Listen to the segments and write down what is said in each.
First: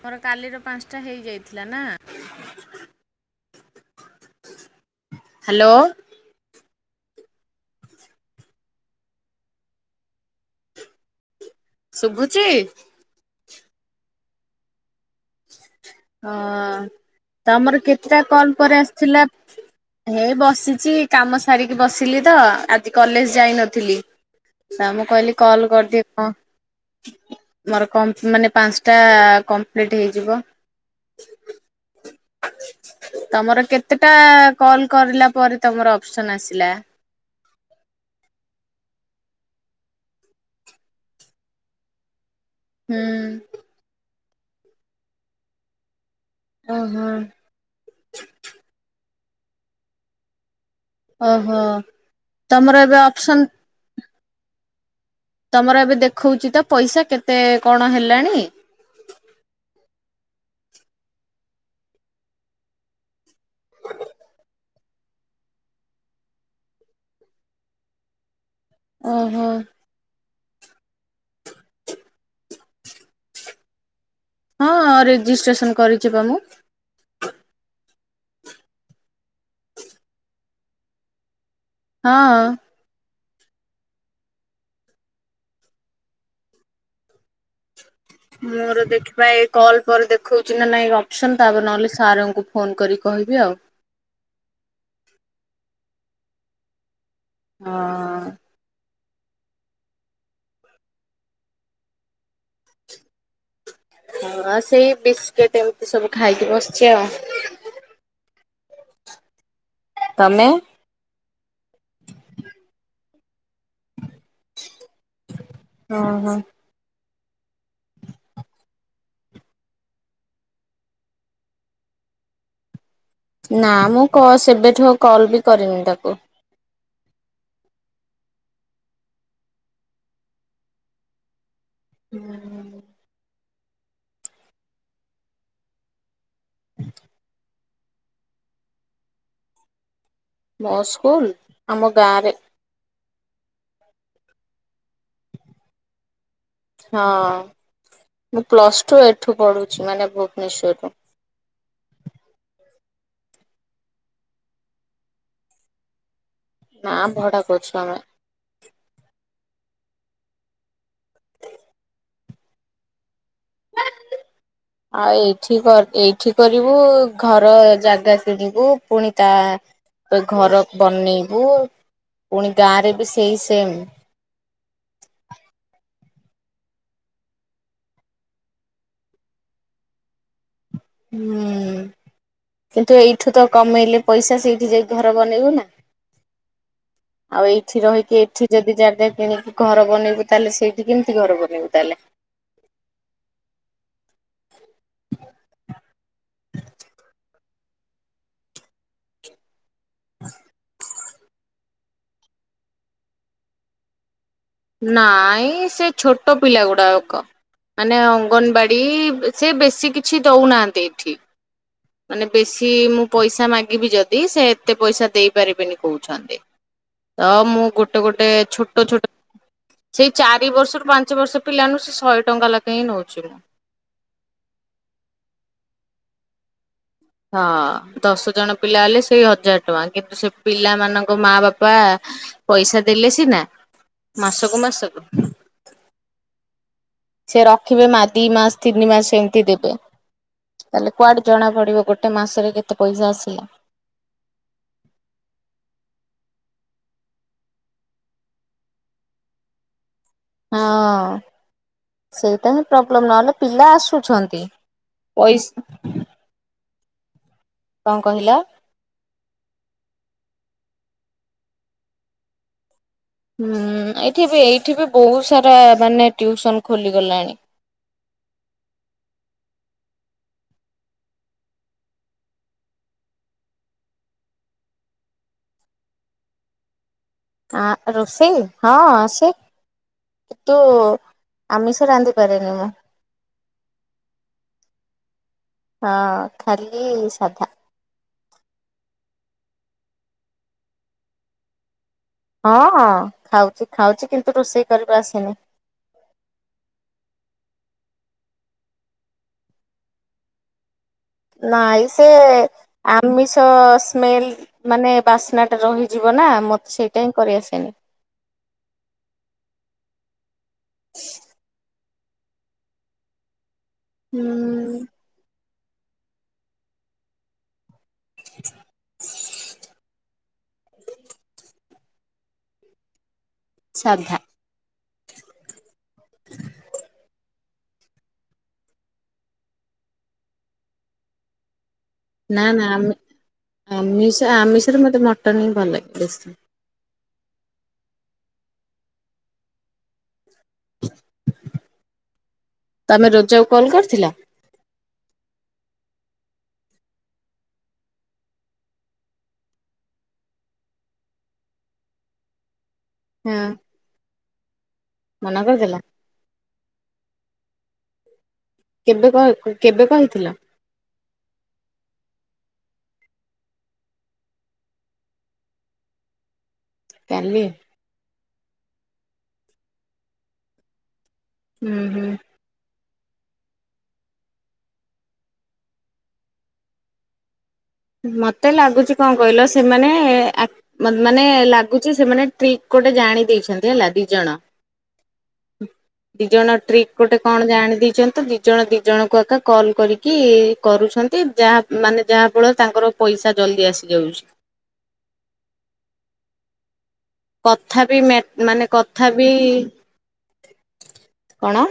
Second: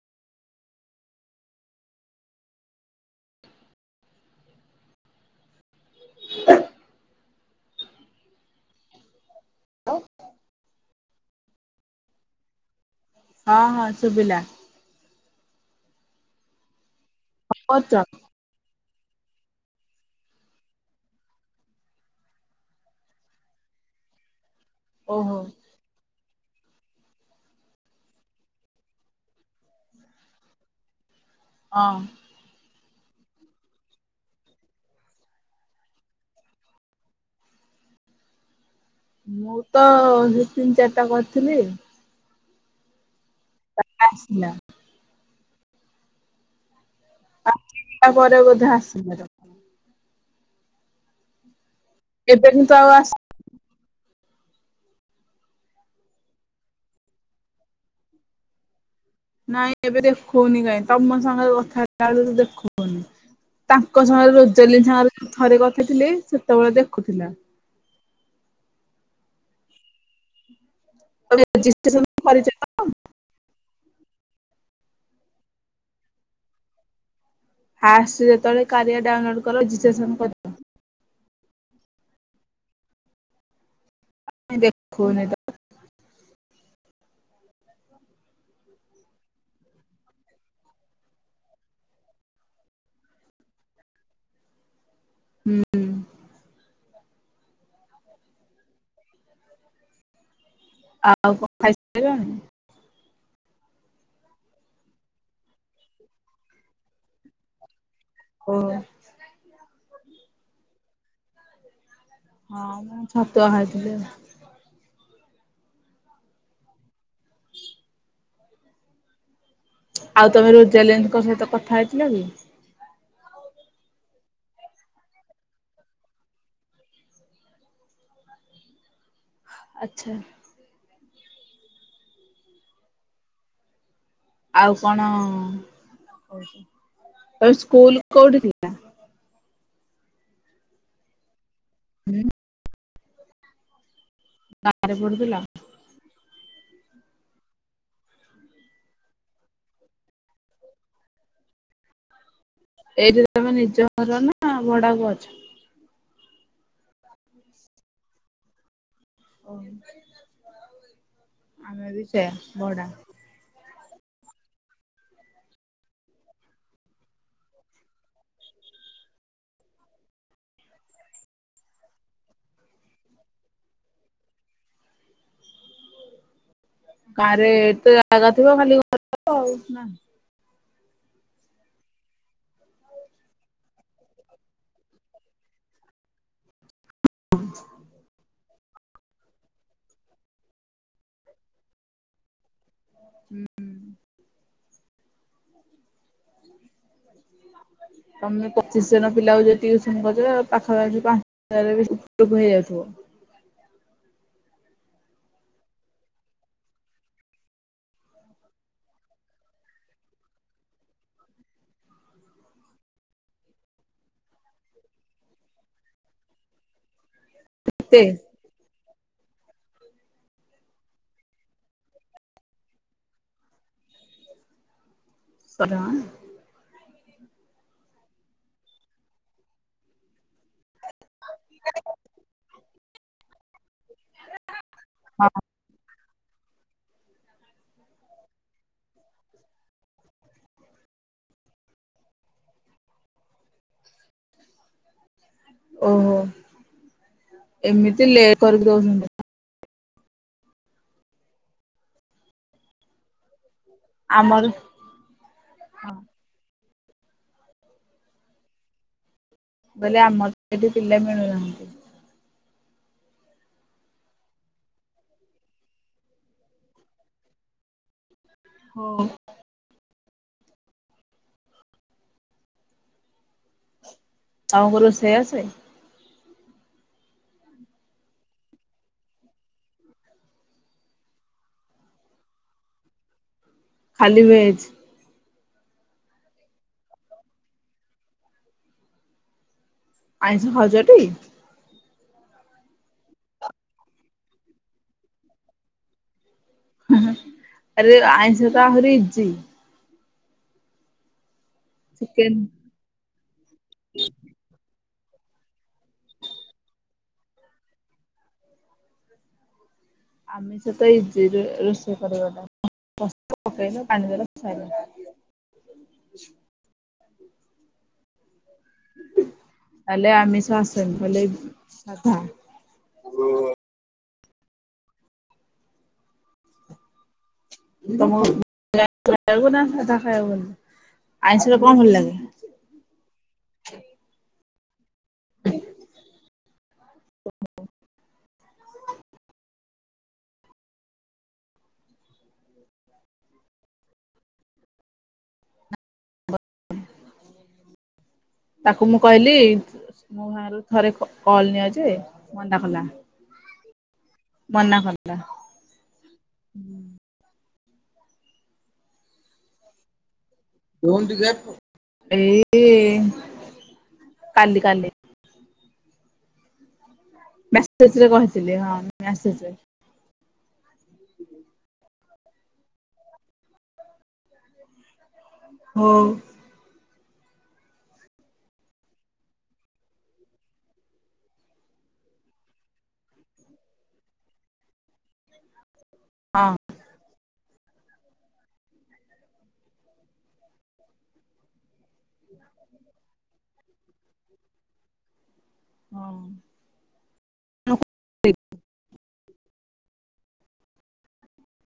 ତମର କାଲିର ପାଞ୍ଚ‌ ଟା ହେଇଯାଇଥିଲା ନା। ହାଲୋ। [inaudible] [inaudible] ଶୁଘୁଚି। ହଁ -ହଁ ଶୁବିଲା। ହଁ ତମର କେତେଟା କଲ୍ ପରେ ଆସିଥିଲା। ହେଇ ବସିଚି କାମ ସାରିକି ବସିଲି ତ ଆଜି କଲେଜ୍ ଯାଇନଥିଲି। ହଁ ମୁଁ କହିଲି ଓହୋ କଲ୍ କରିଦିଏ କଁ। ମୋର କମ୍ପ୍ ମାନେ ପାଞ୍ଚ୍ ଟା କମ୍ପ୍ଲିଟ୍ ହେଇଯିବ। ହଁ। ତମର କେତେଟା କଲ୍ କରିଲା ପରେ ତମର ଅପ୍ସନ୍ ଆସିଲା। ମୁଁ ତ ହେଇ ତିନି ଚାରିଟା କରିଥିଲି। ହୁଁ। ତାପରେ ଆସିଲା। ଓହୋ। ଆଉ ତିନିଟା ପରେ ବୋଧେ ଆସିଯିବ। ଓହୋ ଏବେ କିନ୍ତୁ ତମର ଆଉ ଏବେ ଆସ ଅପ୍ସନ୍। ତମର ଏବେ ଦେଖଉଚି ତ ପଇସା କେତେ କଣ ହେଲାଣି। ନାଇଁ ଏବେ ଦେଖଉନି କାଇଁ ତମ ସାଙ୍ଗରେ କଥା ହେଲା ବେଳକୁ ଦେଖଉନି। ତାଙ୍କ ସାଙ୍ଗେରେ ରୋଜାଲିନ ସାଙ୍ଗରେ ଥରେ କରିଥିଲି ସେତେବେଳେ ଦେଖୁଥିଲା। ଓହୋ। ତମେ ରେଜିଷ୍ଟେସନ କରିଛ ତ। ହଁ ରେଜିଷ୍ଟ୍ରେସନ କରିଚି ପା ମୁଁ। ଫାଷ୍ଟ ଯେତେବେଳେ କାରିଆ ଡାଉନଲୋଡ କଲି ରେଜିଷ୍ଟ୍ରେସନ କଲି। ହଁ। କାଇଁ ଦେଖୋଉନି ତ? ମୋର ଦେଖିବା ଏ କଲ୍ ପରେ ଦେଖୋଉଚି ନା ନାଇଁ ଅପ୍ସନ୍ ତାପରେ ନହେଲେ ସାର୍ ଙ୍କୁ ଫୋନ୍ କରିକି କହିବି ଆଉ। ହୁଁ ହୁଁ। ହଁ। ଆଉ କଣ ଖାଇସାରିଲଣି? ହଁ ଆ ସେଇ ବିସ୍କିଟି ଏମିତି ସବୁ ଖାଇକି ବସିଚି ଆଉ। କୋଉରା? ତମେ? ହଁ ମୁଁ ଛତୁଆ ଖାଇଥିଲି ଆଉ। ଓହୋ। ଆଉ ତମେ ରୋଜାଲିନ୍ ଙ୍କ ସହିତ କଥା ହେଇଥିଲ କି? ନା ମୁଁ କ-ସେବେଠୁ କଲ୍ ବି କରିନି ତାକୁ। ଆଚ୍ଛା। ହୁଁ। ଆଉ କଣ କହିଲି କୋଉ ସ୍କୁଲ କୋଉଠି କି? ମୋ ସ୍କୁଲ ଆମ ଗାଁ ରେ। ଗାଁରେ ପଡୁଥିଲା? ହଁ ମୁଁ ପ୍ଲସ୍ ଟୁ ଏଠୁ ପଢୁଛି ମାନେ ଭୁବନେଶ୍ୱର ରୁ ଏଇଠି ତମେ ନିଜ ଘର ନା ଭଡା କୁ ଅଛ? ନା ଭଡା କୁ ଅଛୁ ଆମେ। ଓହୋ ଆମେ ବି ସେୟା ଭଡ଼ା। [inaudible] ଆଉ ଏଇଠି ଏଇଠି କରିବୁ ଘର ଜାଗା କିଣିକି ଫୁଣି ତା ତ ଘର ବନେଇବୁ ପୁଣି ଗାଁ ରେ ବି ସେଇ ସେମ୍ ଗାଁରେ ଏତେ ଜାଗା ଥିବ ଖାଲି ଘର କରିବ ଆଉ ନାଁ। ହୁଁ। କିନ୍ତୁ ଏଇଠୁ ତ କମେଇଲେ ପଇସା ସେଇଠି ଯାଇ ଘର ବନେଇବନା। ଆଉ ଏଇଠି ରହିକି ଏଇଠି ଯଦି ଜାଗା କିଣିକି ଘର ବନେଇବୁ ତାହେଲେ ସେଇଠି କେମିତି ଘର ବନେଇବୁ ତାହେଲେ? ହୁଁ ହୁଁ। ତମେ ପଚିଶି ଜଣ ପିଲା ଯଦି ଟଉସନ କରିଚ ପାଖା ପାଖୀ ପା [unintelligible] ନାଇଁ ସେ ଛୋଟ ପିଲା ଗୁଡାକ ମାନେ ଅଙ୍ଗନବାଡ଼ି ସେ ବେଶୀ କିଛି ଦେଉନାହାନ୍ତି ଏଠି। ମାନେ ବେଶୀ ମୁଁ ପଇସା ମାଗିବି ଯଦି ସେ ଏତେ ପଇସା ଦେଇ ପାରିବେନି କହୁଛନ୍ତି। ତ ମୁଁ କେତେ ଗୋଟେ ଗୋଟେ ଛୋଟ ଛୋଟ ସେଇ ଚାରି ବର୍ଷରୁ ପାଞ୍ଚ ବର୍ଷ ପିଲାମାନୁ ସେ ଶହେ ଟଙ୍କା ଲେଖା ହିଁ ନୋଉଛି ମୁଁ। ପାରିବା ଆଉ ନାହିଁ? ହଁ ଦଶ ଜଣ ପିଲା ହେଲେ ସେଇ ହଜାର ଟଙ୍କା କିନ୍ତୁ ସେ ପିଲା ମାନଙ୍କ ତାଙ୍କ ମା ବାପା ପଇସା ଦେଲେ ସିନା ମାସକୁ ମାସକୁ ହଁ। ସେ ରଖିବେ ମା ଦି ମାସ ତିନି ମାସ ଏମିତି ଦେବେ। ତାହେଲେ କୁଆଡେ ଜଣା ପଡିବ ଗୋଟେ ମାସରେ କେତେ ପଇସା ଆସିଲା। ଓହୋ ଏମିତି ଲେ କରିକି ଦଉଛନ୍ତି। ହଁ ସେଇଟାଇ ହିଁ ପ୍ରୋବ୍ଲେମ୍ ନହେଲେ ପିଲା ଆସୁଛନ୍ତି। ଆମର ପଇସ ହଁ କଣ କହିଲ? ମୁଁ କହିଲି ଆମର ଏଠି ପିଲା ମିଳୁ ନାହାଁନ୍ତି। ହୁଁ ଏଠି ବି ଏଇଠି ବି ବହୁତ୍ ସାରା ମାନେ ଟ୍ୟୁସନ୍ ଖୋଲିଗଲାଣି। ହଁ। ତମ କୁ ରୋଷେଇ ଅସେ? ଆଁ ରୋଷେଇ ହଁ ଆସେ। କିନ୍ତୁ ଆମିଷ ରାନ୍ଧି ପାରେନି ମୁଁ। ଖାଲି ଭେଜ୍? ହଁ ଖାଲି ସାଧା। ଆଇଁଷ ଖାଉଚ ଟି? ହଁ ଖାଉଛି ଖାଉଛି କିନ୍ତୁ ରୋଷେଇ କରିବା ଆସିନି। ହୁଁ ହୁଁ ଆରେ ଆଇଁଷ ତ ଆହୁରି ଇଜି। ନାଇଁ ସେ ଚିକେନ୍ ଆମିଷ ସ୍ମେଲ୍ ମାନେ ବାସ୍ନା ଟା ରହିଯିବ ନା ମତେ ସେଇଟା ହିଁ କରିଆସେନି। ଆମିଷ ତ ଇଜି ରେ ରୋଷେଇ କରିବା ଟା ମସଲା ପକେଇଲେ ପାଣି ଦେଲ ହୁଁ ସଇଲା। [inaudible] ତାହାଲେ ଆମିଷ ଆସେନି ଖାଲି ସାଧ। ସାଧା। [inaudible] [unintelligible] ସାଧା ଖାଇବାକୁ ଭଲ ଲାଗେ ଆଇଁଷ ସରେ କଣ ଭଲ ଲାଗେ? ନା ନା ଆମି ଆମିଷ ଆମିଷରେ ମୋତେ ମଟନ୍ ହିଁ ଭଲ ଲାଗେ ବେଶି। [unintelligible] ତମେ ରୋଜାକୁ କଲ୍ କରିଥିଲ? ତାକୁ ମୁଁ କହିଲି [unintelligible] ମୋ ଭାରୁ ଥରେ କ କଲ୍ ନିଅ ଯେ ମନା କଲା। ହୁଁ। ମନା କଲା। ଆଗଦେଲା? କେବେ କହେ କ କେବେ କହିଥିଲ? ନଉନୁ ଟିକେ ଏଇ କାଲି କାଲି। କାଲି? ମ୍ୟାସେଜ୍ ରେ କହିଥିଲେ ହଁ ମ୍ୟାସେଜ ରେ। [unintelligible] ହୁଁ ହୁଁ। ହଁ। ମତେ ଲାଗୁଛି କଣ କହିଲ ସେମାନେ ଆକ୍ ମ ମାନେ ଲାଗୁଚି ସେମାନେ ଟ୍ରିକ୍ ଗୋଟେ ଜାଣି ଦେଇଛନ୍ତି ହେଲା ଦି ଜଣ [unintelligible] ଦି ହଁ ଜଣ ଟ୍ରିକ୍ ଗୋଟେ କଣ ଜାଣି ଦେଇଛନ୍ତି ଦିଜଣ ଦି ଜଣଙ୍କୁ ଆକା କଲ୍ କରିକି କରୁଛନ୍ତି ଯାହା ମାନେ ଯାହା କେବଳ ତାଙ୍କର ପଇସା ଜଲଦି ଆସିଯାଉଛି। ହଁ। କଥା ବି ମେ ମାନେ କଥା ବି କଣ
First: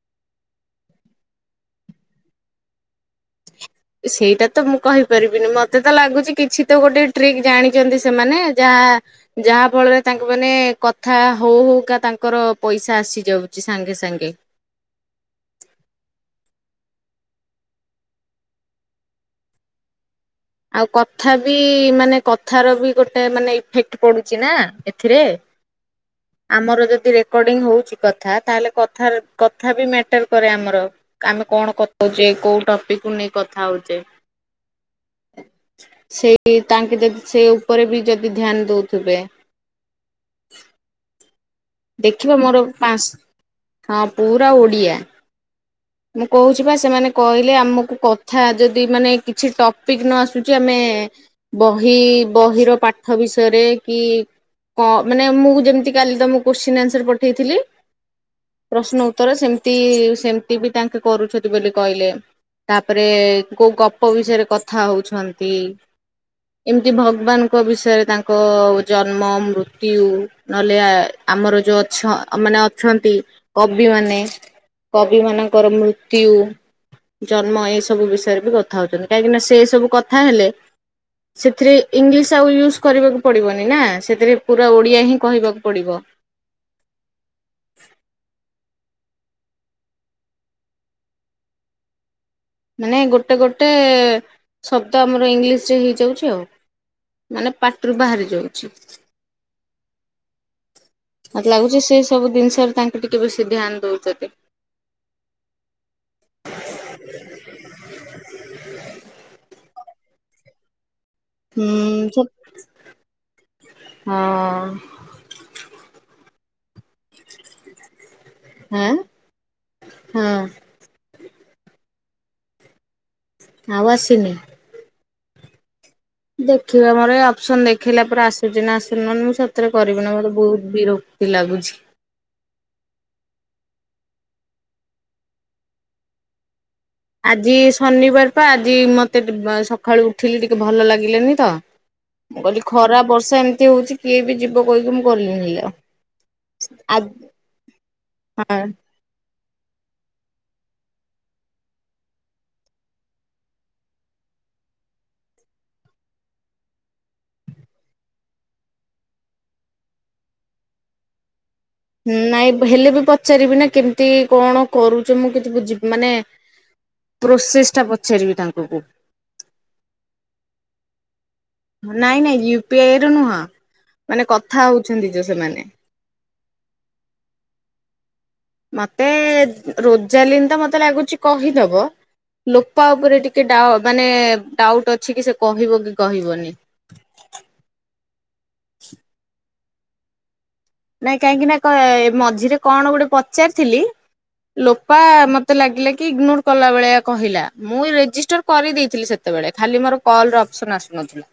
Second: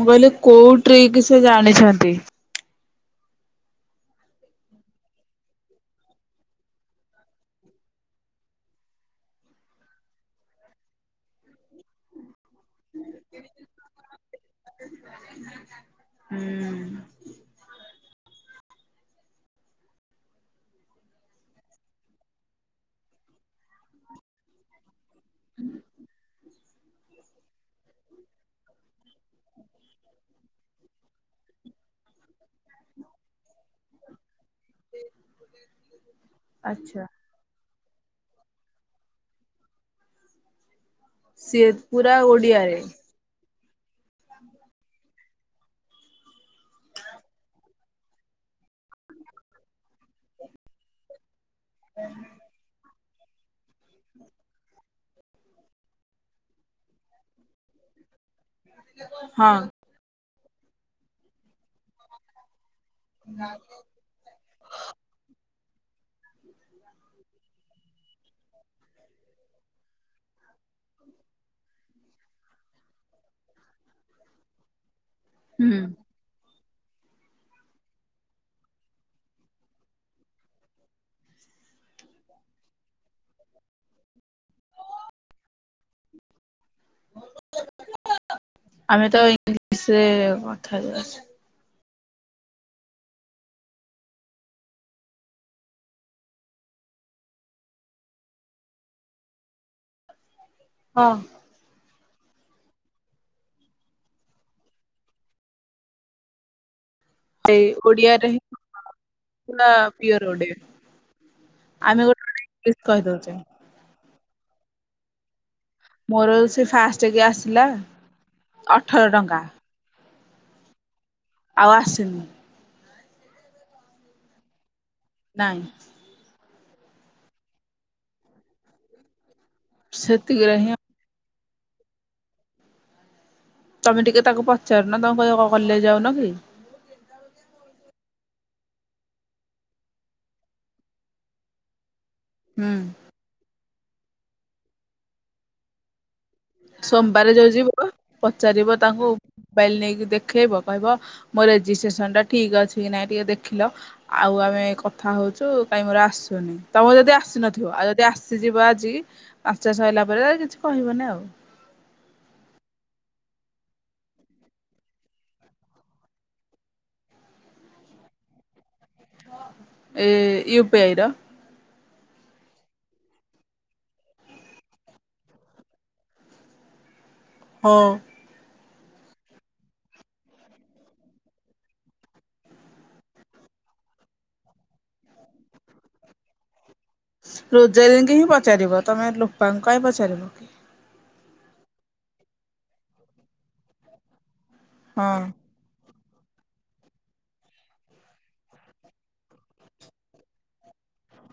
ମୁଁ କହିଲି କୋଉ ଟ୍ରିକ୍ ସେ ଜାଣିଛନ୍ତି? ସେଇଟା ତ ମୁଁ କହିପାରିବିନି ମତେ ତ ଲାଗୁଛି କିଛି ତ ଗୋଟେ ଟ୍ରିକ୍ ଜାଣିଛନ୍ତି ସେମାନେ। ଯାହା ଯାହା ଫଳରେ ତାଙ୍କ ମାନେ କଥା ହଉ ହଉ କା ତାଙ୍କର ପଇସା ଆସିଯାଉଚି ସାଙ୍ଗେ ସାଙ୍ଗେ। ହୁଁ। ଆଉ କଥା ବି ମାନେ କଥାର ବି ଗୋଟେ ମାନେ ଇଫେକ୍ଟ ପଡୁଚି ନା। ଏଥିରେ ଆମର ଯଦି ରେକର୍ଡିଙ୍ଗ ହଉଛି କଥା ତାହେଲେ କଥା କଥା ବି ମ୍ୟାଟର କରେ ଆମର। ଆମେ କଣ କଥା ହୋଉଛେ କୋଉ ଟପିକ୍ କୁ ନେଇ କଥା ହଉଛେ। ସେଇ ତାଙ୍କେ ଆଚ୍ଛା ଯଦି ସେ ଉପରେ ବି ଯଦି ଧ୍ୟାନ ଦଉଥିବେ। ସିଏ ପୁରା ଦେଖିବ ମୋର ଓଡିଆରେ ପାଞ୍ଚ ହଁ ପୁରା ଓଡିଆ। ମୁଁ କହୁଛି ବା ସେମାନେ କହିଲେ ଆମକୁ କଥା ଯଦି ମାନେ କିଛି ଟପିକ୍ ନ ଆସୁଛି ଆମେ ବହି ବହିର ପାଟ ପାଠ ବିଷୟରେ କି କଣ ମାନେ ମୁଁ ଯେମିତି କାଲି ତମକୁ କୋଶ୍ଚିନ୍ ଆନ୍ସର ପଠେଇଥିଲି ପ୍ରଶ୍ନ ଉତ୍ତର ହଁ। ସେମିତି ସେଏମ୍ ସମିତି ବି ତାଙ୍କେ କରୁଛନ୍ତି ବୋଲି କହିଲେ ତାପରେ କୋଉ କୋଉ ବିଷୟରେ କଥା ହୋଉଛନ୍ତି? ଏମିତି ଭଗବାନଙ୍କ ବିଷୟରେ ତାଙ୍କ ଜନ୍ମ ମୃତ୍ୟୁ ନହେଲେ ଆମର ଯୋଉ ଅଛ ମାନେ ଅଛନ୍ତି କବି ମାନେ କବି ମାନଙ୍କର ହୁଁ ମୃ ତ୍ୟୁ ଜନ୍ମ ଏ ସବୁ ବିଷୟରେ ବି କଥା ହଉଛନ୍ତି କାହିଁକି ନା ସେ ସବୁ କଥା ହେଲେ। ସେଥିରେ ଇଂଲିଶ ଆଉ ୟୁଜ୍ କରିବାକୁ ପଡିବନି ନା ସେଥିରେ ପୁରା ଓଡ଼ିଆ ହିଁ କହିବାକୁ ପଡିବ। ଆମେ ତ ଇଂଲିଶରେ କଥା ହେଇଯାଉଚେ। ମାନେ ଗୋଟେ ଗୋଟେ ଶବ୍ଦ ଆମର ଇଂଲିଶ ରେ ହେଇଯାଉଚ଼ି ଆଉ। ମାନେ ପାଟିରୁ ବାହାରି ଯାଉଛି। ହଁ। ମତେ ଲାଗୁଛି ସେ ସବୁ ଜିନିଷରେ ତାଙ୍କେ ଟିକେ ବେଶୀ ଧ୍ୟାନ ଦଉଛନ୍ତି। ସେ ଓଡିଆରେ ହିଁ ପୁରା ପିଓର ଓଡିଆ। ଆମେ ହୁଁ ଗୋଟେ ଗୋଟେ ଇଂଲିଶ କହିଦୋଉଛେ। ହଁ। ମୋର ସେ ଫାଷ୍ଟ କି ଆସିଲା ଅଠର ଟଙ୍କା। ହଁ। ଆଉ ଆସୁନି। ଆଉ ଆସିନି? ନାଇଁ। ଦେଖିବା ମୋର ଏଇ ଅପସନ ଦେଖେଇଲା ପରେ ଆସୁଛି ନା ଆସୁନା ନହେଲେ ମୁଁ ସତରେ କରିବିନି ମତେ ସେତିକିରେ ବହୁତ ହିଁ ବିର କ୍ତୀ ଲାଗୁଛି। ତମେ ଟିକେ ତାକୁ ପଚାରୁନ ତମ କହିବ କଣ କଲେଜ ଯାଉନ କି? ଆଜି ଶନିବାର ପା ଆଜି ମତେ ଟି ସକାଳୁ ଉଠିଲି ଟିକେ ଭଲ ଲାଗିଲେନି ତ। ମୁଁ କହିଲି ହୁଁ ଖରା ବର୍ଷା ଏମିତି ହଉଛି କିଏ ବି ଯିବ କହିକି ମୁଁ ଗଲିନି ହେଲା। ସୋମବାର ଯୋଉ ଯିବ ହଁ। ପଚାରିବ ତାଙ୍କୁ ମୋବାଇଲି ନେଇକି ଦେଖେଇବ କହିବ ମୋ ରେଜିଷ୍ଟ୍ରେସନ ଟା ଠିକ ଅଛି କି ନାଇଁ ଟିକେ ଦେଖିଲ? ଆଉ ଆମେ କଥା ହଉଛୁ କାଇହିଁ ମୋର ଆସୁନି ତମେ ଯଦି ଆସିନଥିବ ଆଉ ଯଦି ଆସିଯିବ ଆଜି ଆଚା ସଇଲା ପରେ କିଛି କହିବନି ଆଉ। ନାଇଁ ହେଲେବି ପଚାରିବି ନା କେମିତି କଣ କରୁଛ ମୁଁ କିଛି ବୁଝି ମାନେ ପ୍ରୋସେସ୍ ଟା ପଚାରିବି ତାଙ୍କୁକୁ। ଏ ୟୁପିଆଇ ର? ନାଇଁ ନାଇଁ ୟୁପିଆଇ ର ନୁହଁ ମାନେ କଥା ହଉଛନ୍ତି ଯୋଉ ସେମାନେ। [inaudible] ହଁ। ମତେ ରୋଜାଲିନ୍ ତ ମତେ ଲାଗୁଛି କହିଦବ। ଲୋପା ଉପରେ ଟିକେ ଡାଉ ମାନେ ଡାଉଟ୍ ଅଛି କି ସେ କହିବ କି କହିବନି? ରୋଜାଲିନ୍ କୁ ହିଁ ପଚାରିବ ତମେ ଲୋପାଙ୍କୁ କାଇଁ ପଚାରିବ କି? ନାଇଁ କାହିଁକି ନା କ ମଝିରେ କଣ ଗୋଟେ ପଚାରିଥିଲି ଲୋପା ହଁ ମ ମତେ ଲାଗିଲା କି ଇଗ୍ନୋର କଲା ଭଳିଆ କହିଲା ମୁଁ ରେଜିଷ୍ଟର କରିଦେଇଥିଲି ସେତେବେଳେ ଖାଲି ମୋର କଲ୍ ର ଅପସନ୍ ଆସୁନଥିଲା।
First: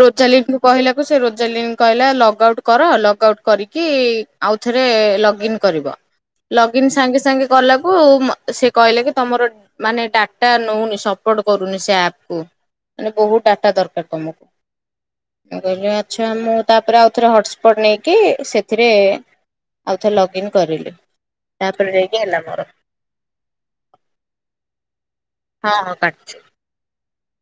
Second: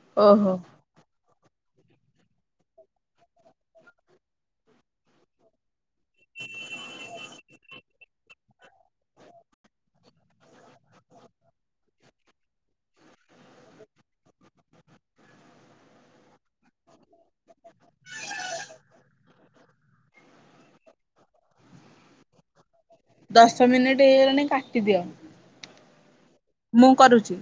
ରୋଜାଲିନ୍ ଓହୋ କୁ କହିଲାକୁ ସେ ରୋଜାଲି କହିଲା ଲଗଉଟ୍ କର ଲଗ୍ ଆଉଟ୍ କରିକି ଆଉଥରେ ଲଗଇନ୍ କରିବ। ଲଗ୍ଇନ୍ ସାଙ୍ଗେ ସାଙ୍ଗେ କଲାକୁ ସେ କହିଲେ କି ତମର ମାନେ ଡାଟା ନଉନି ସପୋର୍ଟ କରୁନି ସେ ଆପକୁୁ। ମାନେ ବହୁତ୍ ଡାଟା ଦରକାର ତମକୁ ମୁଁ କହିଲି ଆଚ୍ଛା ମୁଁ ତାପରେ ଆଉଥରେ ହ ହସ୍ପଟ୍ ନେଇକି ସେଥିରେ ଆଉଥରେ ଲଗ୍ଇନ୍ କରିଲି। ତାପରେ ଯାଇକି ହେଲା ମୋର। ଦଶ ମିନିଟ୍ ହେଇଗଲାଣି କାଟିଦିଅ। ହଁ ହଁ କାଟୁଛି। ମୁଁ କରୁଛି?